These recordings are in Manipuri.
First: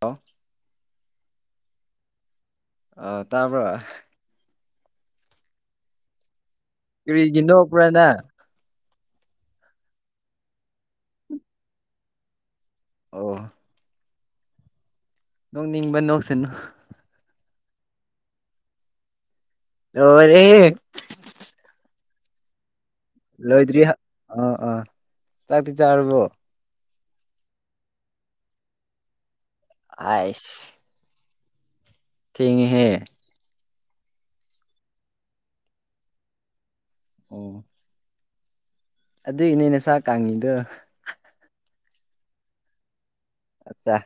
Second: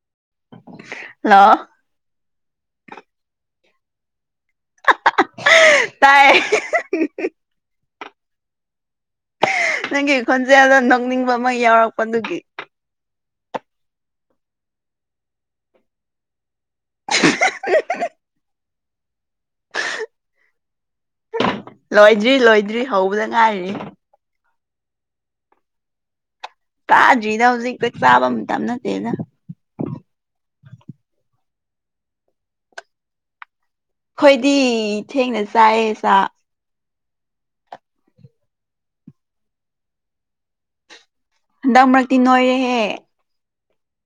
ꯍꯜꯂꯣ ꯂꯥꯛꯑꯣ ꯑ ꯇꯥꯕ꯭ꯔꯥ [inaudible] ꯇꯥꯏ ꯀ ꯏꯟꯅꯣ ꯑꯣꯄ꯭ꯔꯅ ꯅꯪꯒꯤ ꯈꯣꯟꯖꯦꯜꯗꯣ ꯅꯣꯛꯅꯤꯡꯕ ꯑꯃ ꯌꯥꯎꯔꯛꯄꯗꯨꯒꯤ ꯑꯣ ꯅꯣꯡꯅꯤꯕꯟ ꯅꯣꯁꯤꯅ [inaudible] ꯑꯣꯔꯦ ꯂꯗ꯭ꯔꯤ ꯂꯣꯏꯗ꯭ꯔꯤ ꯍꯧꯕꯗ ꯉꯥꯏꯔꯤ ꯑꯥ ꯑꯥ ꯆꯥꯛꯇꯤ ꯆꯥꯨꯔꯕꯣ ꯆꯥꯗ꯭ꯔꯤꯗ ꯍꯧꯖꯤꯛꯇ ꯆꯥꯕ ꯃꯇꯝ ꯅꯠꯇꯦꯗ ꯑꯁ ꯊꯦꯡꯉꯦꯍꯦ ꯍꯣꯏꯗꯤ ꯊꯦꯡꯅ ꯆꯥꯏꯌꯦ ꯆ ꯑꯣ ꯑꯗꯨꯏ ꯏꯅꯦꯅꯦ ꯆ ꯀꯥꯡꯉꯤꯗꯣ ꯍꯟꯗꯛ ꯃꯔꯛꯇꯤ ꯅꯣꯏꯔꯦꯍꯦ ꯑꯆꯥ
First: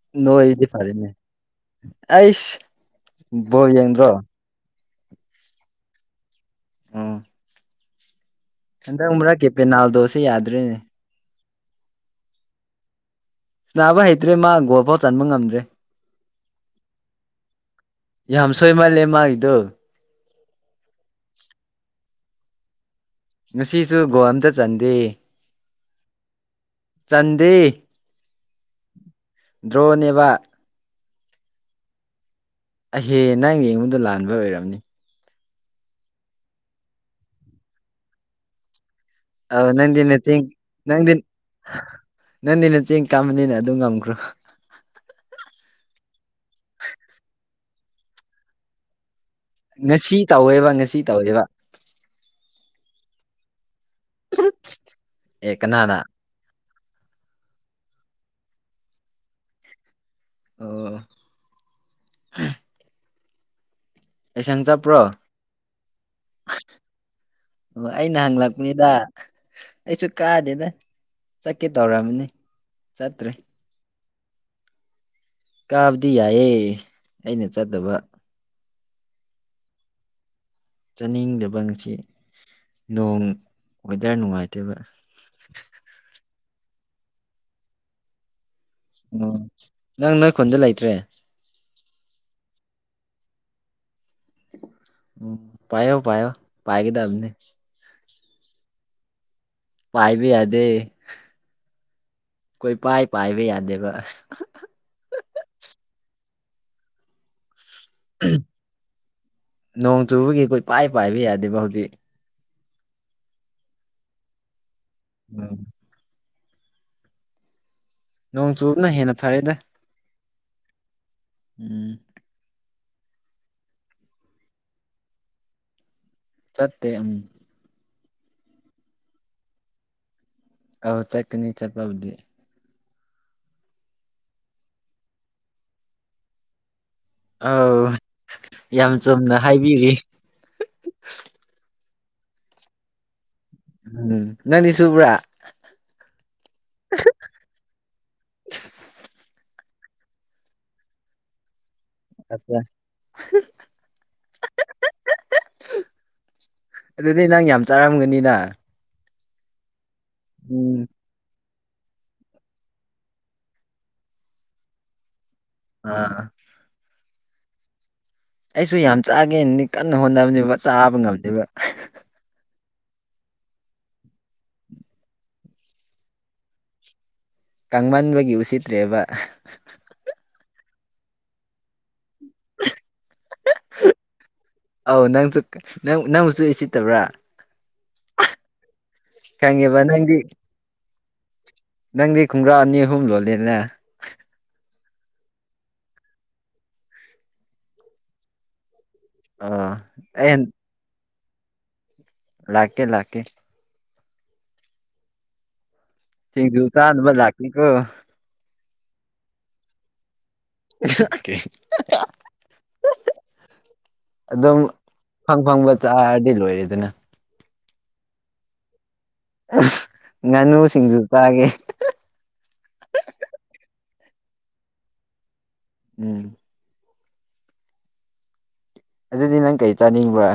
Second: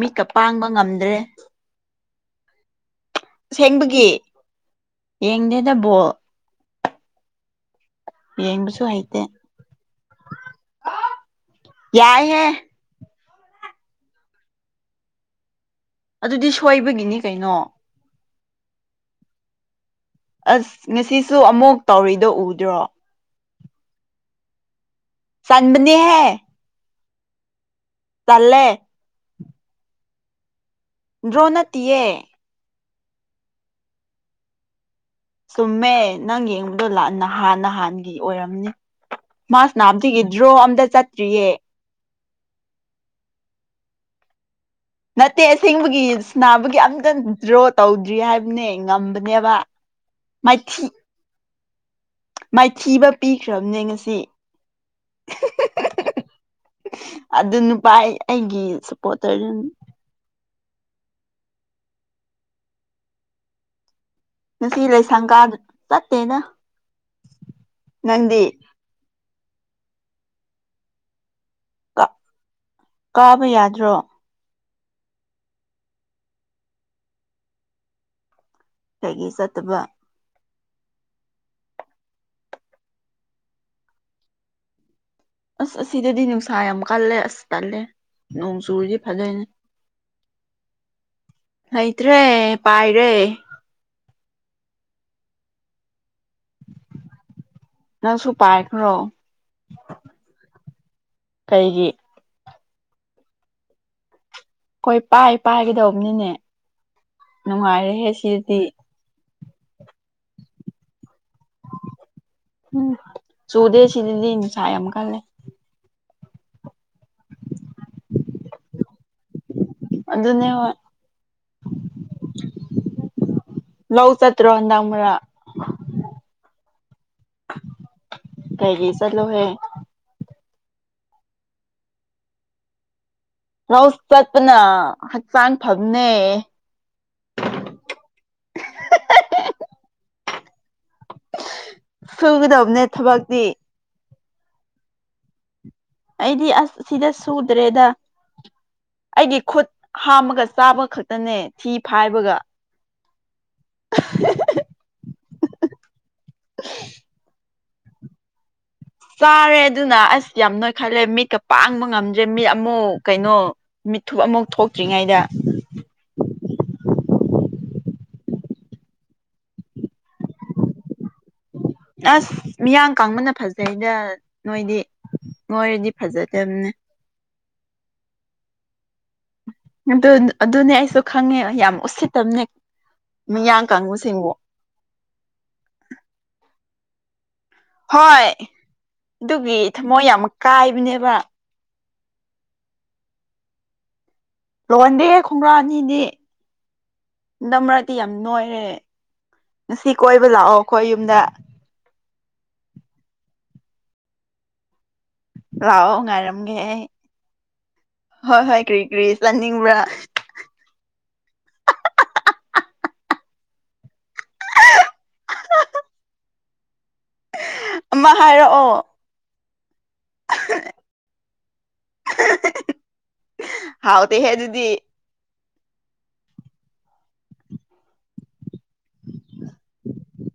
ꯃꯤꯠꯀ ꯅꯣꯏꯗꯤ ꯄꯥꯡꯕ ꯐꯔꯅꯦ ꯉꯝꯗ꯭ꯔꯦ ꯑꯩꯁ ꯕꯧ ꯌꯦꯡꯗ꯭ꯔꯣ ꯌꯦꯡꯗꯦꯗꯕꯣ ꯎꯝ ꯌꯦꯡꯕꯁꯨ ꯍꯟꯗꯛ ꯍꯩꯇꯦ ꯎ꯭ꯔꯛ ꯀꯦꯞꯦ ꯅꯅꯥꯎꯗꯣ ꯁꯤꯦ ꯌꯥꯗ꯭ꯔꯦꯅꯦ ꯌꯥꯏ ꯍ ꯅꯥꯕ ꯍꯩꯇ꯭ꯔꯦ ꯃꯥ ꯒꯣꯜꯐꯥꯎ ꯆꯟꯕ ꯉꯝꯗ꯭ꯔꯦ ꯑꯗꯨꯗꯤ ꯁꯣꯏꯕꯒꯤꯅꯤ ꯀꯩꯅꯣ ꯌꯥꯝ ꯁꯣꯏ ꯃꯥꯜ ꯂꯩꯦ ꯃꯥꯒꯤꯗꯨ ꯑꯁ ꯉꯁꯤꯁꯨ ꯑꯃꯨꯛ ꯇꯧꯔꯤꯗꯣ ꯎꯗ꯭ꯔꯣ ꯉꯁꯤꯁꯨ ꯒꯣ ꯑꯝꯇ ꯆꯥꯟꯗꯦ ꯑꯟꯗꯅꯦ ꯍꯥꯏ ꯆꯗ ꯇꯂꯦ ꯗ꯭ꯔꯣꯅꯤꯕ ꯗ꯭ꯔꯣꯅ ꯇꯦ ꯑꯩꯍꯦ ꯅꯪ ꯌꯦꯡꯉꯨꯗ ꯂꯥꯟꯕ ꯑꯣꯏꯔꯝꯅꯤ ꯆꯨꯝꯃꯦ ꯅꯪ ꯌꯦꯡꯕꯗꯣ ꯅꯍꯥꯟ ꯅꯍꯥꯟꯒꯤ ꯑꯣꯏꯔꯝꯅꯤ ꯑꯧ ꯃꯥꯁ ꯅꯪꯗꯤ ꯅꯥꯞꯇꯒꯤ ꯗ꯭ꯔꯣ ꯑꯝꯇ ꯆꯠꯇ꯭ꯔꯤꯌꯦ ꯅꯪꯅꯤꯅ ꯆꯦꯡ ꯀꯥꯃꯅꯤꯅ ꯑꯗꯨꯝ ꯉꯝꯈ꯭ꯔꯣ ꯅꯠꯇꯦ ꯑꯁꯦꯡꯕꯒꯤ ꯅꯥꯕꯒꯤ ꯑꯝꯇ ꯗ꯭ꯔꯣ ꯇꯧꯗ꯭ꯔꯤ ꯍꯥꯏꯕꯅꯦ ꯉꯝꯕꯅꯤ ꯉꯁꯤ ꯇꯧꯋꯦꯕ ꯉꯁꯤ ꯇꯧꯋꯦꯕ ꯃꯥꯏꯊꯤꯕ ꯄꯤꯈ꯭ꯔꯕꯅꯦ ꯉꯁꯤ ꯑꯦ ꯀꯅꯥꯅ ꯑꯗꯨ ꯅꯨꯄꯥ ꯑꯩꯒꯤ ꯁꯞꯄꯣꯔꯇꯔꯗꯨ ꯑꯣ ꯂꯩꯁꯪ ꯉꯁꯤ ꯆꯠꯄ꯭ꯔꯣ ꯂꯩꯁꯪꯒꯥꯗ ꯆꯠꯇꯦꯅ ꯑꯣ ꯑꯩꯅ ꯅꯪꯗꯤ ꯍꯪꯂꯛꯄꯅꯤꯗ ꯑꯩꯁꯨ ꯀꯥꯗꯦꯗ ꯆꯠꯀꯦ ꯇꯧꯔꯃꯤꯅꯤ ꯆꯠꯇ꯭ꯔꯦ ꯀꯥꯕ ꯌꯥꯗ꯭ꯔꯣ ꯀꯥꯕꯗꯤ ꯌꯥꯏꯑꯦ ꯑꯩꯅ ꯆꯠꯇꯕ ꯍꯥꯏꯒꯤ ꯆꯠꯇꯕ ꯆꯥꯅꯤꯡꯗꯕ ꯉꯁꯤ ꯅꯣꯡ ꯋꯦꯗꯔ ꯅꯨꯡꯉꯥꯏꯇꯦꯕ ꯁꯝ ꯀꯥꯜꯂ ꯑꯁꯇꯥꯂ ꯎꯝ ꯅꯪ ꯅꯣꯏ ꯈꯨꯟꯗ ꯂꯩꯇ꯭ꯔꯦ ꯍꯩꯇ꯭ꯔꯦ ꯄꯥꯏꯔꯦ ꯎꯝ ꯄꯥꯏꯣ ꯄꯥꯏꯌꯣ ꯄꯥꯏ ꯀꯗ ꯑꯝꯅꯤ ꯅꯪꯁꯨ ꯄꯥꯏꯈ꯭ꯔꯣ ꯄꯥꯏꯕꯤ ꯌꯥꯗꯦ ꯀꯩꯒꯤ ꯀꯣꯏ ꯄꯥꯏ ꯄꯥꯏꯕ ꯌꯥꯗꯦꯕ ꯍꯣꯏ ꯄꯥꯏ ꯄꯥꯏꯒꯗꯧꯕꯅꯤꯅꯦ ꯅꯨꯡꯉꯥꯏꯔꯦꯍꯦ ꯁꯤꯗꯤ ꯅꯣꯡ ꯆꯨꯕꯒꯤ ꯑꯩꯈꯣꯏ ꯄꯥꯏ ꯄꯥꯏꯕ ꯌꯥꯗꯦꯕ ꯍꯧꯖꯤꯛ ꯎꯝ ꯆꯨꯗꯦꯁꯤꯤꯗꯤ ꯁ ꯎꯝ ꯅꯣꯡ ꯆꯨꯞꯨꯞꯅ ꯍꯦꯟꯅ ꯐꯔꯦꯗ ꯑꯗꯨꯗꯅꯦ ꯎꯝ ꯂꯧꯧ ꯆꯠꯇ ꯔꯣꯗꯥꯔ ꯆꯠꯦ ꯎꯝ ꯀꯩꯒꯤ ꯆꯂꯣꯍꯦ ꯑ ꯆꯀꯅꯤ ꯆꯠꯄꯕꯗꯤ ꯔꯧꯁ ꯆꯠꯄꯅ ꯍꯛꯆꯥꯡ ꯐꯝꯅꯦ ꯑꯥꯎ ꯌꯥꯝ ꯆꯨꯝꯅ ꯍꯥꯏꯕꯤꯔꯤ ꯁꯨꯒꯗꯕꯅꯦ ꯊꯕꯛꯇꯤ ꯎꯝ ꯅꯅꯤꯁꯨꯨ ꯄꯨꯔꯥ ꯑꯩꯗꯤ ꯑꯁ ꯁꯤꯗ ꯁꯨꯗ꯭ꯔꯦꯗ ꯑꯩꯒꯤ ꯈꯨꯠ ꯍꯥꯝꯃꯒ ꯆꯥꯕ ꯈꯛꯇꯅꯦ ꯊꯤ ꯐꯥꯏꯕꯒ ꯑꯠꯆꯥ ꯑꯗꯨꯗꯤ ꯅꯪ ꯌꯥꯝ ꯆꯥꯔꯝꯒꯅꯤꯅ ꯆꯥꯔꯦ ꯑꯗꯨꯅ ꯑꯁ ꯌꯥꯝ ꯎꯝ ꯅꯣꯏꯈꯜꯂꯦ ꯃꯤꯠꯀ ꯄꯥꯡꯕ ꯉꯝꯗ꯭ꯔꯦ ꯃꯤꯠ ꯑꯃꯨꯛ ꯀꯩꯅꯣ ꯃꯤꯠꯊꯨꯞ ꯑꯃꯨꯛ ꯊꯣꯛꯇ꯭ꯔꯤꯉꯩꯗ ꯑꯥ ꯑꯩꯁꯨ ꯌꯥꯝ ꯆꯥꯒꯦ ꯀꯟꯅ ꯍꯣꯠꯅꯕꯅꯦꯕ ꯆꯥꯕ ꯉꯝꯗꯦꯕ ꯃꯤꯌꯥꯝ ꯀꯥꯡꯕꯅ ꯐꯖꯩꯗ ꯅꯣꯏꯗꯤ ꯅꯣꯏꯔꯗꯤ ꯐꯖꯗꯕꯅꯦ ꯀꯥꯡꯃꯟꯕꯒꯤ ꯎꯁꯤꯠꯇ꯭ꯔꯦꯕ ꯑꯗꯨ ꯑꯗꯨꯅꯦ ꯑꯩꯁꯨ ꯈꯪꯉꯦ ꯌꯥꯝ ꯎꯁꯤꯠ ꯑꯥꯎ ꯅꯪꯁꯨ ꯅꯪ ꯅꯪꯁꯨꯁꯤ ꯇꯕꯔꯥ ꯍꯣꯏ ꯑꯗꯨꯒꯤ ꯈꯪꯉꯦꯕ ꯊꯃꯣꯏ ꯅꯪꯗꯤ ꯌꯥꯝ ꯀꯥꯏꯕꯅꯦꯕ ꯅꯪꯗꯤ ꯈꯨꯡꯒ꯭ꯔꯥ ꯑꯅꯤ ꯑꯍꯨꯝ ꯂꯣꯂꯦꯅꯦ ꯂꯨꯟꯗꯦ ꯈꯣꯡꯒ꯭ꯔꯥ ꯑꯅꯤꯗꯤ ꯗ ꯃꯔꯛꯇꯤ ꯌꯥꯝ ꯅꯣꯏꯔꯦ ꯑꯣ ꯉꯁꯤ ꯀꯣꯏꯕ ꯑꯩ ꯂꯥꯛꯑꯣ ꯑꯩꯈꯣꯏ ꯌꯨꯝꯗ ꯂꯥꯛꯀꯦ ꯂꯥꯛꯀꯦ ꯂꯥꯛꯑꯣ ꯉꯥꯏꯔꯝꯒꯦ ꯁꯤꯡꯖꯨ ꯑꯩ ꯆꯥꯅꯕ ꯂꯥꯛꯀꯦꯀꯣ ꯍꯣꯏ ꯍꯣꯏ ꯀ꯭ꯔꯤ ꯀꯔꯤ ꯆꯠꯅꯤꯡꯕ꯭ꯔꯥ [unintelligible] ꯑꯗꯨꯝ ꯐꯪ ꯐꯪꯕ ꯆꯥꯔꯗꯤ ꯂꯣꯏꯔꯦꯗꯅ ꯑꯃ ꯍꯥꯏꯔꯛꯑꯣ ꯉꯥꯅꯨ ꯁꯤꯡꯖꯨ ꯆꯥꯒꯦ ꯍꯥꯎ ꯇꯍꯦ ꯑꯗꯨꯗꯤ ꯎꯝ ꯑꯗꯨꯗꯗꯤ ꯅꯪ ꯀꯩ ꯆꯥꯅꯤꯡꯕ꯭ꯔ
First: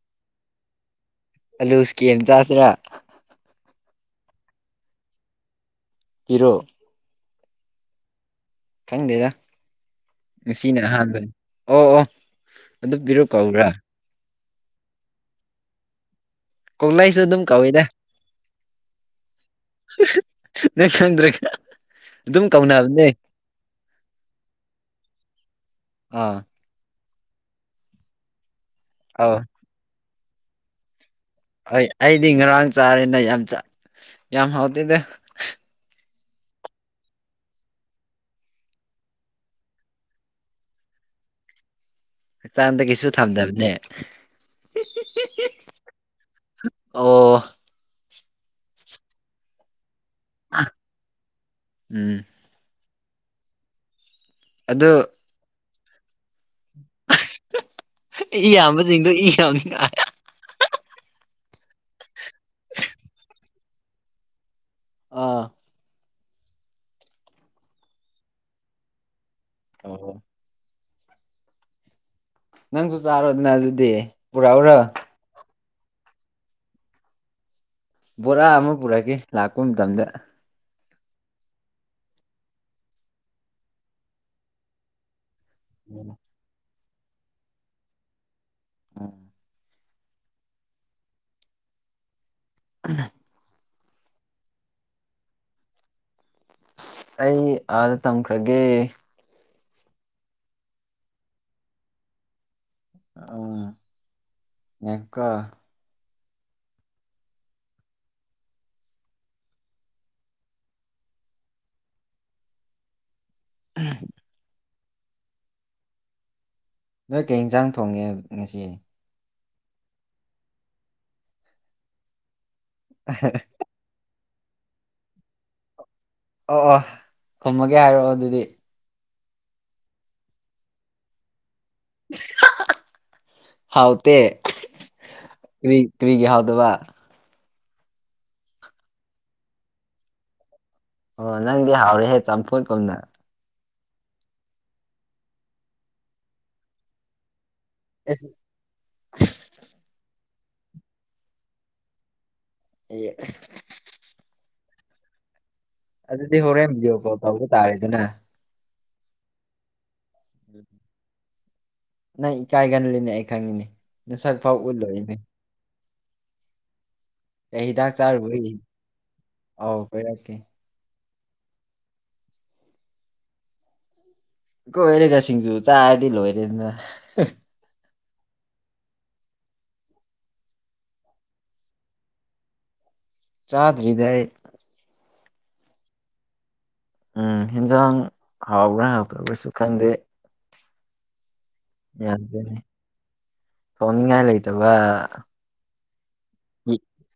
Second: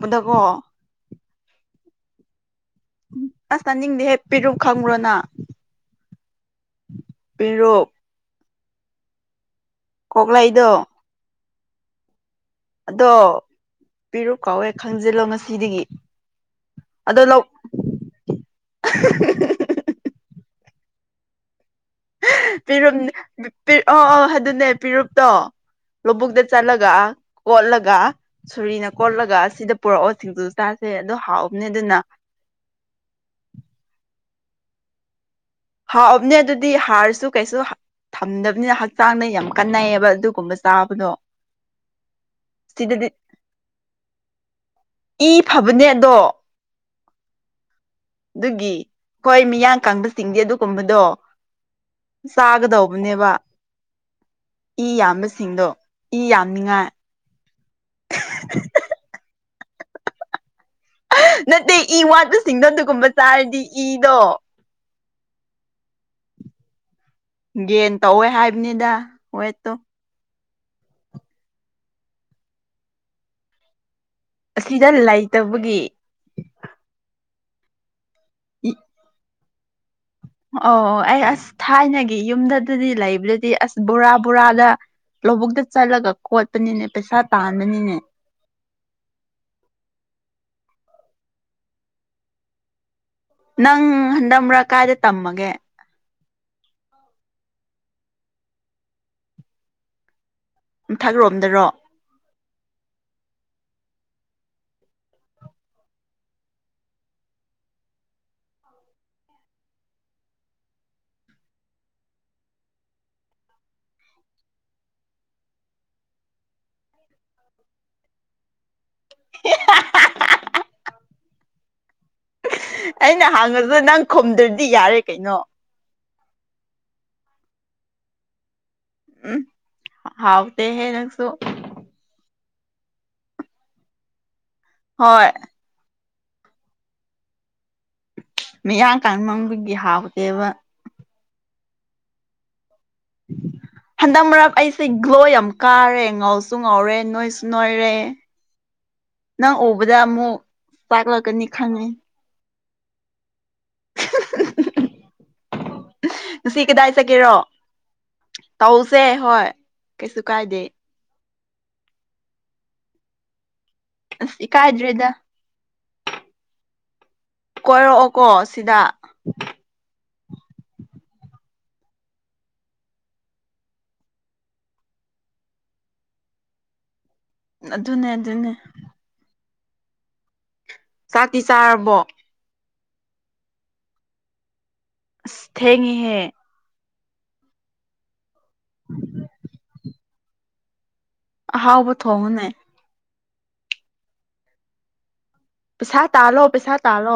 [unintelligible] ꯒꯣ ꯑꯂꯨꯁꯀꯤꯝ ꯆꯥꯁꯤꯔ ꯎ ꯑꯁ ꯇꯥꯅꯤꯡꯗꯦ ꯍꯦꯛ ꯄꯤꯔꯨ ꯈꯪꯉ꯭ꯔꯣꯅ ꯄꯤꯔꯣ ꯄꯦꯔꯣꯞ ꯈꯪꯗꯦꯗ ꯀꯣꯛꯂꯩꯗꯣ ꯁꯤꯅ ꯑꯍꯥꯟꯕꯅꯤ ꯑꯣ ꯑꯣ ꯑꯗꯨ ꯄꯤꯔꯨꯛ ꯀꯧꯕ꯭ꯔꯥ ꯀꯥꯎꯋꯦ ꯈꯪꯖꯤꯜꯂꯣ ꯉꯁꯤꯗꯒꯤ ꯀꯣꯛꯂꯏꯁꯨ ꯑꯗꯣ ꯂꯧ ꯑꯗꯨꯝ ꯀꯋꯗ ꯅ ꯈꯪꯗ꯭ꯔꯦ ꯄꯔꯨꯞ ꯑ ꯑ ꯑꯗꯨꯅꯦ ꯄꯦꯔꯨꯞꯇꯣ ꯑꯥ ꯂꯧꯕꯨꯛꯇ ꯆꯠꯂꯒ ꯀꯣꯠꯂꯒ ꯁꯣꯔꯤꯅ ꯑꯧ ꯀꯣꯠꯂꯒ ꯁꯤꯗ ꯄꯨꯔꯛꯑꯣ [unintelligible] ꯍꯣꯏ ꯑꯗꯨꯅ ꯑꯩꯗꯤ ꯉꯔꯥꯡ ꯆꯥꯔꯦꯅ ꯌꯥꯝ ꯌꯥꯝ ꯍꯥꯎꯇꯦꯗ ꯍꯥꯥꯎꯑꯕꯅꯦ ꯑꯗꯨꯗꯤ ꯍꯥꯔꯁꯨ ꯀꯩꯁꯨ ꯊꯝꯗꯕꯅꯤꯅ ꯍꯛꯆꯥꯡꯗ ꯌꯥꯝ ꯀꯥꯟꯟꯅꯩꯑꯌꯦꯕ ꯑꯗꯨꯒꯨꯝꯕ ꯆꯥꯕꯗꯣ ꯍꯛꯆꯥꯡꯗ ꯁꯤꯗꯗꯤ ꯀꯩꯁꯨ ꯊꯝꯗꯕꯅꯦ ꯏ ꯐꯕꯅꯦꯗꯣ ꯑꯣ ꯑꯗꯨꯒꯤ ꯍꯣꯏ ꯃꯤꯌꯥꯟ ꯀꯥꯡꯕ ꯆꯤꯡꯗꯤ ꯑꯗꯨꯒꯨꯝꯕꯗꯣ ꯎꯝ ꯆꯥꯒꯗꯧꯕ ꯅꯦꯕ ꯏ ꯑꯗꯨ ꯌꯥꯝꯕꯁꯤꯡꯗꯣ ꯏ ꯌꯥꯝꯅꯤꯡꯉꯥꯏ [unintelligible] ꯅꯠꯇꯦ ꯏ ꯋꯥꯠꯄꯁꯤꯡꯗꯣ ꯑꯗꯨꯒꯨꯝꯕ ꯆꯥꯔꯗꯤ ꯏꯗꯣ ꯑꯥ ꯒꯦꯟ ꯇꯧꯋꯦ ꯍꯥꯏꯕꯅꯤꯗ ꯋꯦꯠꯇꯣ ꯑꯣ ꯅꯪꯁꯨ ꯆꯑꯔꯗꯅ ꯑꯗꯨꯗꯤ ꯄꯨꯔꯛꯎꯔꯣ ꯑꯁꯤꯗ ꯂꯩꯇꯕꯒꯤ ꯕꯣꯔꯥ ꯑꯃ ꯄꯨꯔꯛꯀꯦ ꯂꯥꯛꯄ ꯃꯇꯝꯗ ꯑꯣ ꯑꯣ ꯑꯩ ꯑꯁ ꯊꯥꯏꯅꯒꯤ ꯌꯨꯝꯗꯗꯄꯗꯤ ꯂꯩꯕꯗꯗꯤ ꯑꯁ ꯕꯣꯔꯥ ꯕꯣꯔꯥꯗ ꯂꯧꯕꯨꯛꯇ ꯆꯠꯂꯒ ꯎꯝ ꯈꯣꯠꯄꯅꯤꯅꯦ ꯄꯩꯁꯥ ꯇꯥꯟꯕꯅꯤꯅꯦ ꯑꯝ ꯑꯗ [inaudible] ꯅꯪ ꯍꯟꯗꯝꯔꯛ ꯀꯥꯏꯗ ꯇꯝꯃꯒꯦ ꯑꯁ ꯑꯩ ꯑꯥꯗ ꯇꯝꯈ꯭ꯔꯒꯦ ꯊꯛ ꯔꯣꯝꯗꯔꯣ ꯎꯝ [unintelligible] [unintelligible] ꯅꯣꯏ ꯀꯩ ꯏꯟꯖꯥꯡ ꯊꯣꯡꯉꯦ ꯉꯁꯤ [unintelligible] ꯑꯩꯅ ꯍꯥꯡꯉꯁꯨꯗ ꯅꯪ ꯈꯨꯝꯗ꯭ꯔꯗꯤ ꯌꯥꯔꯦ ꯀꯩꯅꯣ ꯑꯣ ꯑꯣ ꯈꯨꯝꯃꯒꯦ ꯍꯥꯏꯔꯛꯑꯣ ꯑꯗꯨꯗꯤ ꯎꯝ ꯍꯥꯎꯇꯦ ꯍꯦ ꯅꯪꯁꯨ [unintelligible] ꯍꯥꯎ ꯇꯦ ꯍꯣꯏ ꯀꯔꯤꯒꯤ ꯍꯥꯎꯇꯕ ꯃꯤꯌꯥ ꯀꯥꯟ ꯃꯪꯗꯨꯒꯤ ꯍꯥꯎꯗꯦꯕ ꯑꯣ ꯅꯪꯗꯤ ꯍꯥꯎꯔꯤꯍꯦ ꯆꯝꯐꯨꯠꯀꯨꯝꯅ ꯍꯟꯗꯛ ꯃꯔꯛ ꯑꯩꯁꯦ ꯒ꯭ꯂꯣ ꯌꯥꯝ ꯀꯥꯔꯦ ꯉꯥꯎꯁꯨ ꯉꯥꯎꯔꯦ ꯅꯣꯏꯁꯨ ꯅꯣꯏꯔꯦ ꯑꯁ ꯅꯪ ꯎꯕꯗ ꯑꯃꯨꯛ ꯆꯥꯛꯂꯛꯀꯅꯤ ꯈꯪꯉꯤ ꯌꯦ ꯁꯤ ꯍꯣꯔꯦꯟ ꯀꯗꯥꯏ ꯚꯤꯗꯤꯑꯣ ꯀꯣꯜ ꯆꯒꯦꯔꯣ ꯇꯧꯕ ꯇꯥꯔꯦꯗꯅ ꯇ ꯁꯦ ꯍꯣꯏ ꯀꯩꯁꯨ ꯀꯥꯏꯗꯦ ꯅꯪ ꯏꯀꯥꯏꯒꯜꯂꯤꯅꯦ ꯑꯩ ꯈꯪꯉꯤꯅꯦ ꯅꯪ ꯑꯁ ꯁꯛꯐꯥꯎ ꯏꯀꯥꯏꯗ꯭ꯔꯦꯗ ꯎꯠꯂꯣꯏꯅꯦ ꯑꯦꯗꯥꯛ ꯆꯥꯕꯨ ꯀꯣꯏꯔꯛꯑꯣꯀꯣ ꯁꯤꯗ ꯑꯥꯎ ꯀꯔꯦ [unintelligible] ꯀꯣꯏꯔꯒ ꯁꯤꯡꯖꯨ ꯆꯔꯗꯤ ꯂꯣꯏꯔꯦꯅ ꯑꯗꯨꯅꯦ ꯑꯗꯨꯅꯦ ꯆꯥꯇꯤ ꯆꯥꯔꯕꯣ ꯆꯥꯗꯔꯤꯗ ꯑꯩ ꯑꯁ ꯊꯦꯡꯉꯤꯍꯦ ꯎꯝ ꯍꯟꯖꯥꯡ ꯍꯥꯎꯕ꯭ꯔꯥ ꯍꯥꯎꯇꯕ꯭ꯔꯁꯨ ꯈꯟꯗꯦ ꯍꯥꯎꯕ ꯊꯣꯉꯣꯅꯦ ꯁꯣꯅꯤꯡ ꯀ ꯂꯩꯇꯕ ꯄꯩꯁꯥ ꯇꯥꯜꯂꯣ ꯄꯩꯁꯥ ꯌꯦ- ꯇꯥꯜꯂꯣ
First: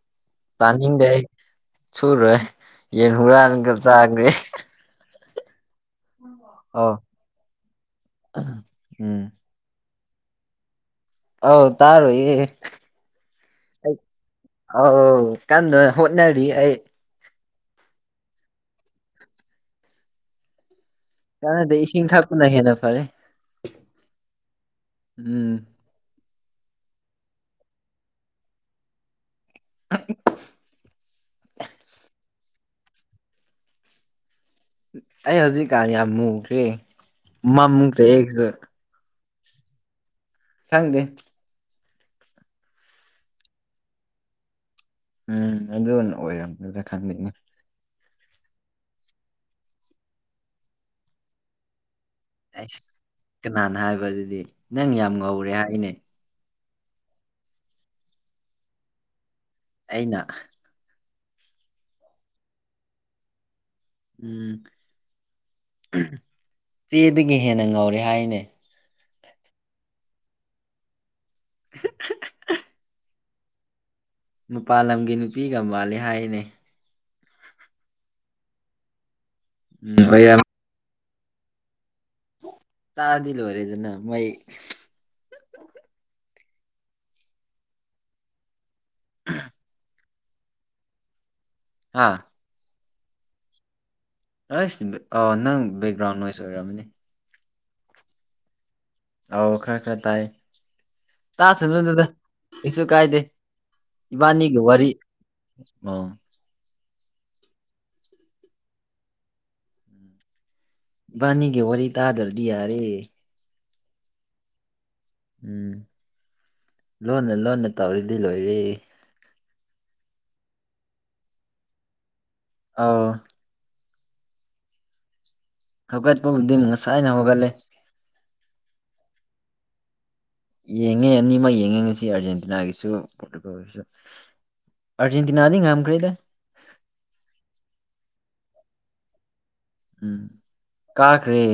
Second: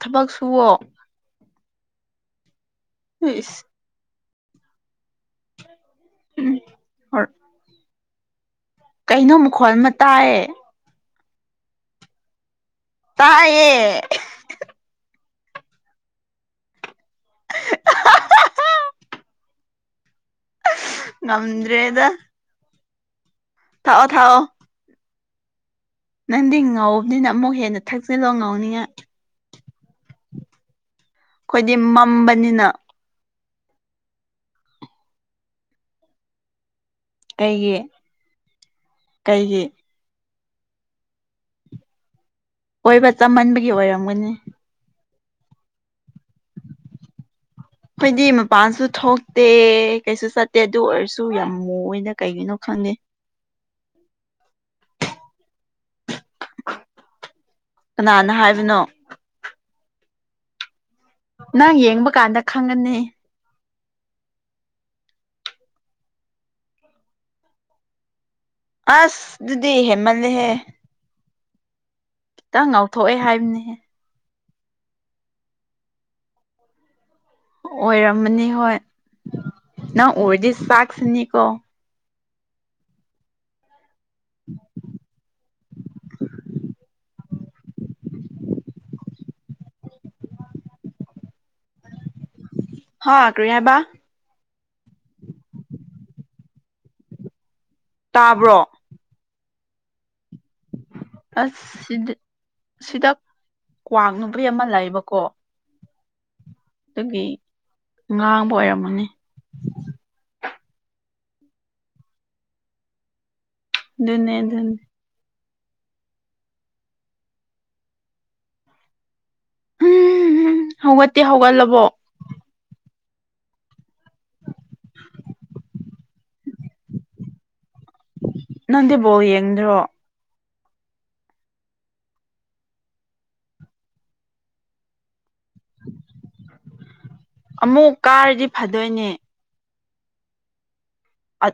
ꯊꯕꯛ ꯁꯨꯋꯣ ꯆꯨꯨꯔꯦ ꯌꯦꯟ ꯍꯨꯨꯔ ꯏꯁ ꯑꯟꯒꯆꯥ ꯍꯥꯏꯒ꯭ꯔꯤ ꯎꯝ ꯑ ꯀꯩꯅꯣ ꯃꯈꯣꯜ ꯑꯃ ꯇꯥꯏꯌꯦ ꯑꯧ ꯇꯔꯨ ꯏ ꯇꯥꯏꯌꯦ ꯑ ꯀꯗ ꯍꯣꯠꯅꯔꯤ ꯑꯩ [unintelligible] [unintelligible] ꯀꯥꯟꯅꯗꯦ ꯏꯁꯤꯡ ꯊꯥꯛꯄꯅ ꯍꯦꯟꯅ ꯐꯔꯦ ꯊꯥꯑꯣ ꯊꯥꯑꯣ ꯎꯝ ꯅꯪꯗꯤ ꯉꯥꯎꯕꯅꯤꯅ ꯑꯃꯨꯛ ꯍꯦꯟꯅ ꯊꯛꯆꯤꯜꯂꯣ ꯉꯥꯎꯅꯤꯡꯉꯥꯏ ꯈꯣꯏꯗꯤ ꯃꯝꯕꯅꯤꯅ ꯑꯩ ꯍꯧꯖꯤꯛꯀꯥꯟ ꯌꯥꯝ ꯃꯨꯈꯔꯦ ꯀꯩꯒꯤ ꯃꯝꯈꯔꯦ ꯀꯩꯒꯤ ꯈꯪꯗꯦ ꯀꯣꯏꯕ ꯆꯃꯟꯕꯒꯤ ꯑꯣꯏꯔꯝꯒꯅꯤ ꯎꯝ ꯑꯗꯨꯅ ꯑꯣꯏꯔꯝꯒꯗꯔ ꯈꯪꯗꯦꯅꯦ꯫ ꯑꯩꯈꯣꯏꯗꯤ ꯃꯄꯥꯟꯁꯨ ꯊꯣꯛꯇꯦ ꯀꯩꯁꯨ ꯆꯠꯇꯦ ꯑꯗꯨ ꯑꯣꯏꯔꯁꯨ ꯌꯥꯝ ꯃꯨꯌꯦꯗ꯫ ꯑꯁ ꯀꯅꯥꯅ ꯍꯥꯏꯕ ꯑꯗꯨꯗꯤ ꯅꯪ ꯌꯥꯝ ꯉꯧꯔꯦ ꯍꯥꯏꯅꯦ꯫ ꯀꯅꯥꯅ ꯍꯥꯏꯕꯅꯣ꯫ ꯑꯩꯅ꯫ ꯅꯪ ꯌꯦꯡꯕ ꯀꯥꯟꯗ ꯈꯪꯒꯅꯤ꯫ ꯎꯝ ꯆꯦꯗꯒꯤ ꯍꯦꯟꯅ ꯉꯧꯔꯦ ꯍꯥꯏꯅꯦ꯫ ꯑꯁ ꯑꯗꯨꯗꯤ ꯍꯦꯟꯃꯥꯜꯂꯦꯍꯦ꯫ [inaudible] ꯈꯤꯇꯪ ꯉꯥꯎꯊꯣꯛꯑꯦ ꯍꯥꯏꯕꯅꯤꯍꯦ꯫ ꯅꯨꯄꯥꯜ ꯂꯝꯒꯤ ꯅꯨꯄꯤꯒ ꯃꯥꯜꯂꯦ ꯍꯥꯏꯌꯦꯅꯦ꯫ ꯑꯣꯏꯔꯝꯃꯅꯤ ꯍꯣꯏ ꯎꯝ ꯅꯪ ꯎꯔꯗꯤ ꯆꯥꯛ ꯆꯥꯅꯤꯀꯣ꯫ ꯆꯥꯛꯑꯗꯤ ꯂꯣꯏꯔꯦꯗꯅ ꯃꯩ꯫ [unintelligible] ꯑꯥ꯫ ꯍꯥ ꯀ꯭ꯔꯤꯍꯥꯏꯕ꯫ ꯑꯁ ꯅꯪ ꯕꯦꯛꯒ꯭ꯔꯥꯎꯟ ꯅꯣꯏꯁ ꯑꯣꯏꯔꯝꯃꯅꯤ꯫ ꯇꯥꯕ꯭ꯔꯣ ꯑꯧ ꯈꯔ ꯈꯔ ꯇꯥꯏ ꯑꯁ ꯇꯥꯁꯅꯨꯅꯨꯗ ꯁꯤꯗ ꯀꯩꯁꯨ ꯁꯤꯗ ꯀꯥꯏꯗꯦ꯫ ꯀ꯭ꯋꯥꯛ ꯅꯨꯄꯤ ꯏꯕꯥꯅꯤꯒꯤ ꯑꯃ ꯋꯥꯔꯤ ꯂꯩꯕꯀꯣ ꯑꯣ ꯑꯗꯨꯒꯤ ꯉꯥꯡꯕ ꯑꯣꯏꯔꯝꯒꯅꯤ꯫ ꯏꯕꯅꯤꯒꯤ ꯋꯥꯔꯤ ꯇꯥꯗ꯭ꯔꯗꯤ ꯌꯥꯔꯦ꯫ ꯑꯗꯨꯅꯦ ꯑꯗꯨꯅꯦ꯫ ꯎꯝ ꯂꯣꯟꯅ ꯂꯣꯟꯅ ꯇꯧꯔꯤꯗꯤ ꯂꯣꯏꯔꯦ꯫ ꯎꯝ ꯍꯧꯒꯠꯇꯦ ꯍꯧꯒꯠꯂꯕꯣ꯫ ꯑꯧ ꯍꯧꯒꯠꯄꯕꯨꯗꯤ ꯉꯁꯥꯏꯅ ꯍꯧꯒꯠꯂꯦ꯫ ꯅꯪꯗꯤ ꯕꯣꯜ ꯌꯦꯡꯗ꯭ꯔꯣ꯫ ꯌꯦꯡꯉꯦ ꯑꯅꯤꯃꯛ ꯌꯦꯡꯉꯉꯁꯤ ꯑꯥꯔꯖꯦꯟꯇꯤꯅꯥꯒꯤꯁꯨ ꯄꯣꯔꯇꯨꯒꯜꯒꯤꯁꯨ ꯑꯥꯔꯖꯦꯟ ꯇꯤꯅꯗꯤ ꯉꯝꯈꯔꯦꯗ꯫ ꯑꯃꯨꯛ ꯀꯥꯔꯗꯤ ꯐꯗꯣꯏꯅꯦ꯫ ꯎꯝ ꯀꯥꯈ꯭ꯔꯦ꯫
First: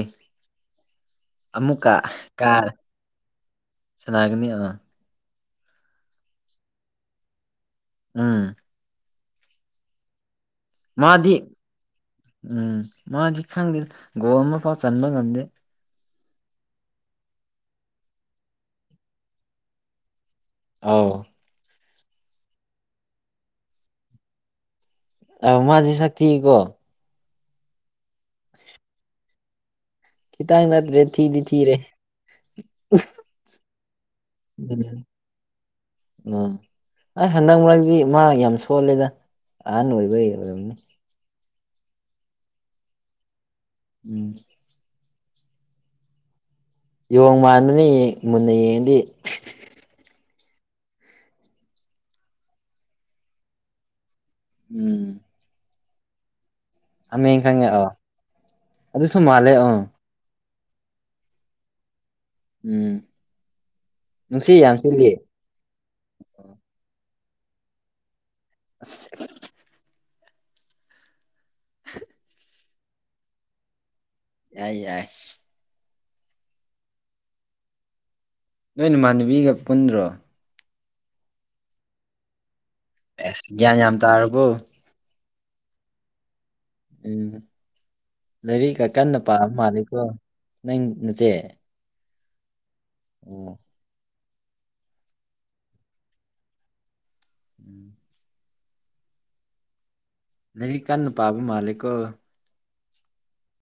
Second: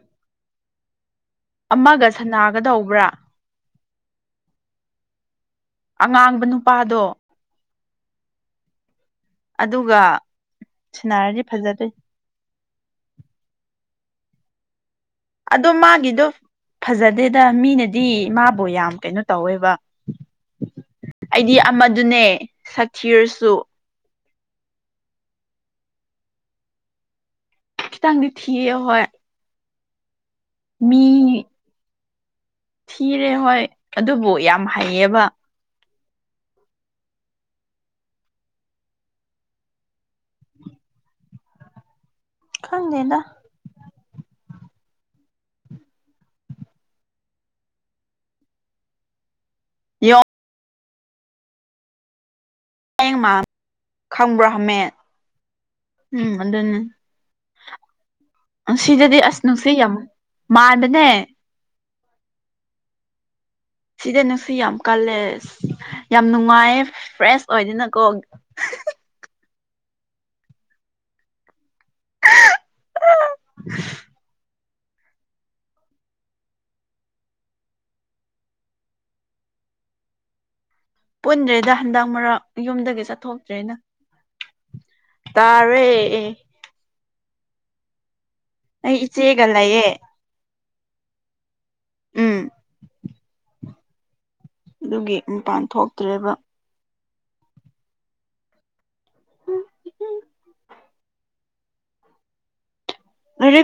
ꯑꯃꯨꯀ ꯑꯃꯒ ꯀꯥꯔ ꯁꯅꯥꯒꯗꯧꯕ꯭ꯔꯥ ꯁꯅꯥꯒꯅꯤ ꯑꯥ ꯫ ꯑꯉꯥꯡꯕ ꯅꯨꯄꯥꯗꯣ꯫ ꯎꯝ ꯑꯗꯨꯒ ꯃꯥꯗꯤ ꯁꯤꯟꯅꯔꯗꯤ ꯐꯖꯗꯣꯏꯅꯤ꯫ ꯎꯝ ꯃꯗꯤ ꯈꯪꯗꯦꯗ ꯒꯣꯜ ꯑꯃꯐꯥꯎ ꯆꯟꯕ ꯉꯝꯗꯦ ꯑꯗꯣ ꯃꯥꯒꯤꯗꯣ꯫ ꯐꯖꯗꯦꯗ ꯃꯤꯅꯗꯤ ꯏꯃꯥꯕꯨ ꯌꯥꯝ ꯀꯩꯅꯣ ꯇꯧꯋꯦꯕ꯫ ꯑꯧ ꯑꯩꯗꯤ ꯑꯃꯗꯨꯅꯦ ꯁꯛꯊꯤꯔꯁꯨ꯫ ꯑꯧ ꯃꯥꯗꯤ ꯁꯛ ꯊꯤꯌꯦꯀꯣ ꯈꯤꯇꯪꯗꯤ ꯊꯤꯌꯦ ꯍꯣꯏ ꯈꯤꯇꯪ ꯅꯠꯇ꯭ꯔꯦ ꯃꯤ ꯊꯤꯗꯤ ꯊꯤꯔꯦ ꯊꯤꯔꯦ ꯍꯣꯏ ꯑꯗꯨꯕꯨ ꯌꯥꯝ ꯍꯩꯌꯦꯕ꯫ ꯎꯝ꯫ ꯑꯩ ꯍꯟꯗꯛ ꯃꯔꯛꯇꯗꯤ ꯃꯥ ꯌꯥꯝ ꯁꯣꯜꯂꯦꯗ ꯑꯍꯟ ꯑꯣꯏꯕꯩ ꯑꯣꯏꯔꯝꯅꯤ꯫ ꯈꯪꯗꯦꯗ ꯎꯝ꯫ ꯌꯣꯡ ꯃꯥꯟꯕꯅꯦ ꯃꯨꯟꯅ ꯌꯦꯡꯉꯗꯤ ꯍꯃꯦꯡ ꯃꯥ [unintelligible] ꯈꯪꯕ꯭ꯔꯥ ꯍꯥꯃꯦꯡ ꯎꯝ ꯎꯝ ꯑꯗꯨꯅꯤ꯫ ꯍꯥꯃꯦꯡ ꯈꯪꯉꯦ ꯑꯣ ꯁꯤꯗꯗꯤ ꯑꯗꯨꯁꯨ ꯑꯁ ꯃꯥꯜꯂꯦ ꯅꯨꯡꯁꯤ ꯑꯣ ꯑꯃꯨꯛ ꯃꯥꯟꯕꯅꯦ ꯎꯝ ꯁꯤꯗ ꯅꯨꯡꯁꯤ ꯅꯨꯡꯁꯤꯠ ꯌꯥꯝ ꯁꯤꯠꯂꯤ ꯀꯜꯂꯦ ꯌꯥꯝ ꯅꯨꯡꯉꯥꯏ ꯐ꯭ꯔꯦꯁ ꯑꯣꯏꯗꯅꯀꯣ [unintelligible] [unintelligible] ꯌꯥꯏ ꯌꯥꯏ ꯅꯣꯏ ꯏꯃꯥꯟꯅꯕꯤꯒ ꯄꯨꯟꯗ꯭ꯔꯣ ꯄꯨꯟꯗ꯭ꯔꯦꯗ ꯍꯟꯗꯛ ꯃꯔꯛ ꯌꯨꯝꯗꯒꯤ ꯑꯁ ꯆꯠꯊꯣꯛꯇ꯭ꯔꯦꯅ ꯒ꯭ꯌꯥꯟ ꯌꯥꯝ ꯇꯥꯔꯕꯣ ꯇꯥꯔꯦ ꯎꯝ ꯂꯥꯏꯔꯤꯛꯒ ꯑꯩ ꯀꯟꯅ ꯏꯆꯦꯒ ꯄꯥꯕ ꯂꯩꯌꯦ ꯃꯥꯜꯂꯤꯀꯣ ꯅꯪ ꯅꯆꯦ ꯎꯝ ꯑꯣ ꯑꯗꯨꯒꯤ ꯃꯄꯥꯟ ꯊꯣꯛꯇ꯭ꯔꯦꯕ ꯎꯝ ꯎ ꯐꯔꯤ ꯀꯥꯟꯟꯅ ꯄꯥꯕ ꯃꯥꯂꯀꯣ ꯑ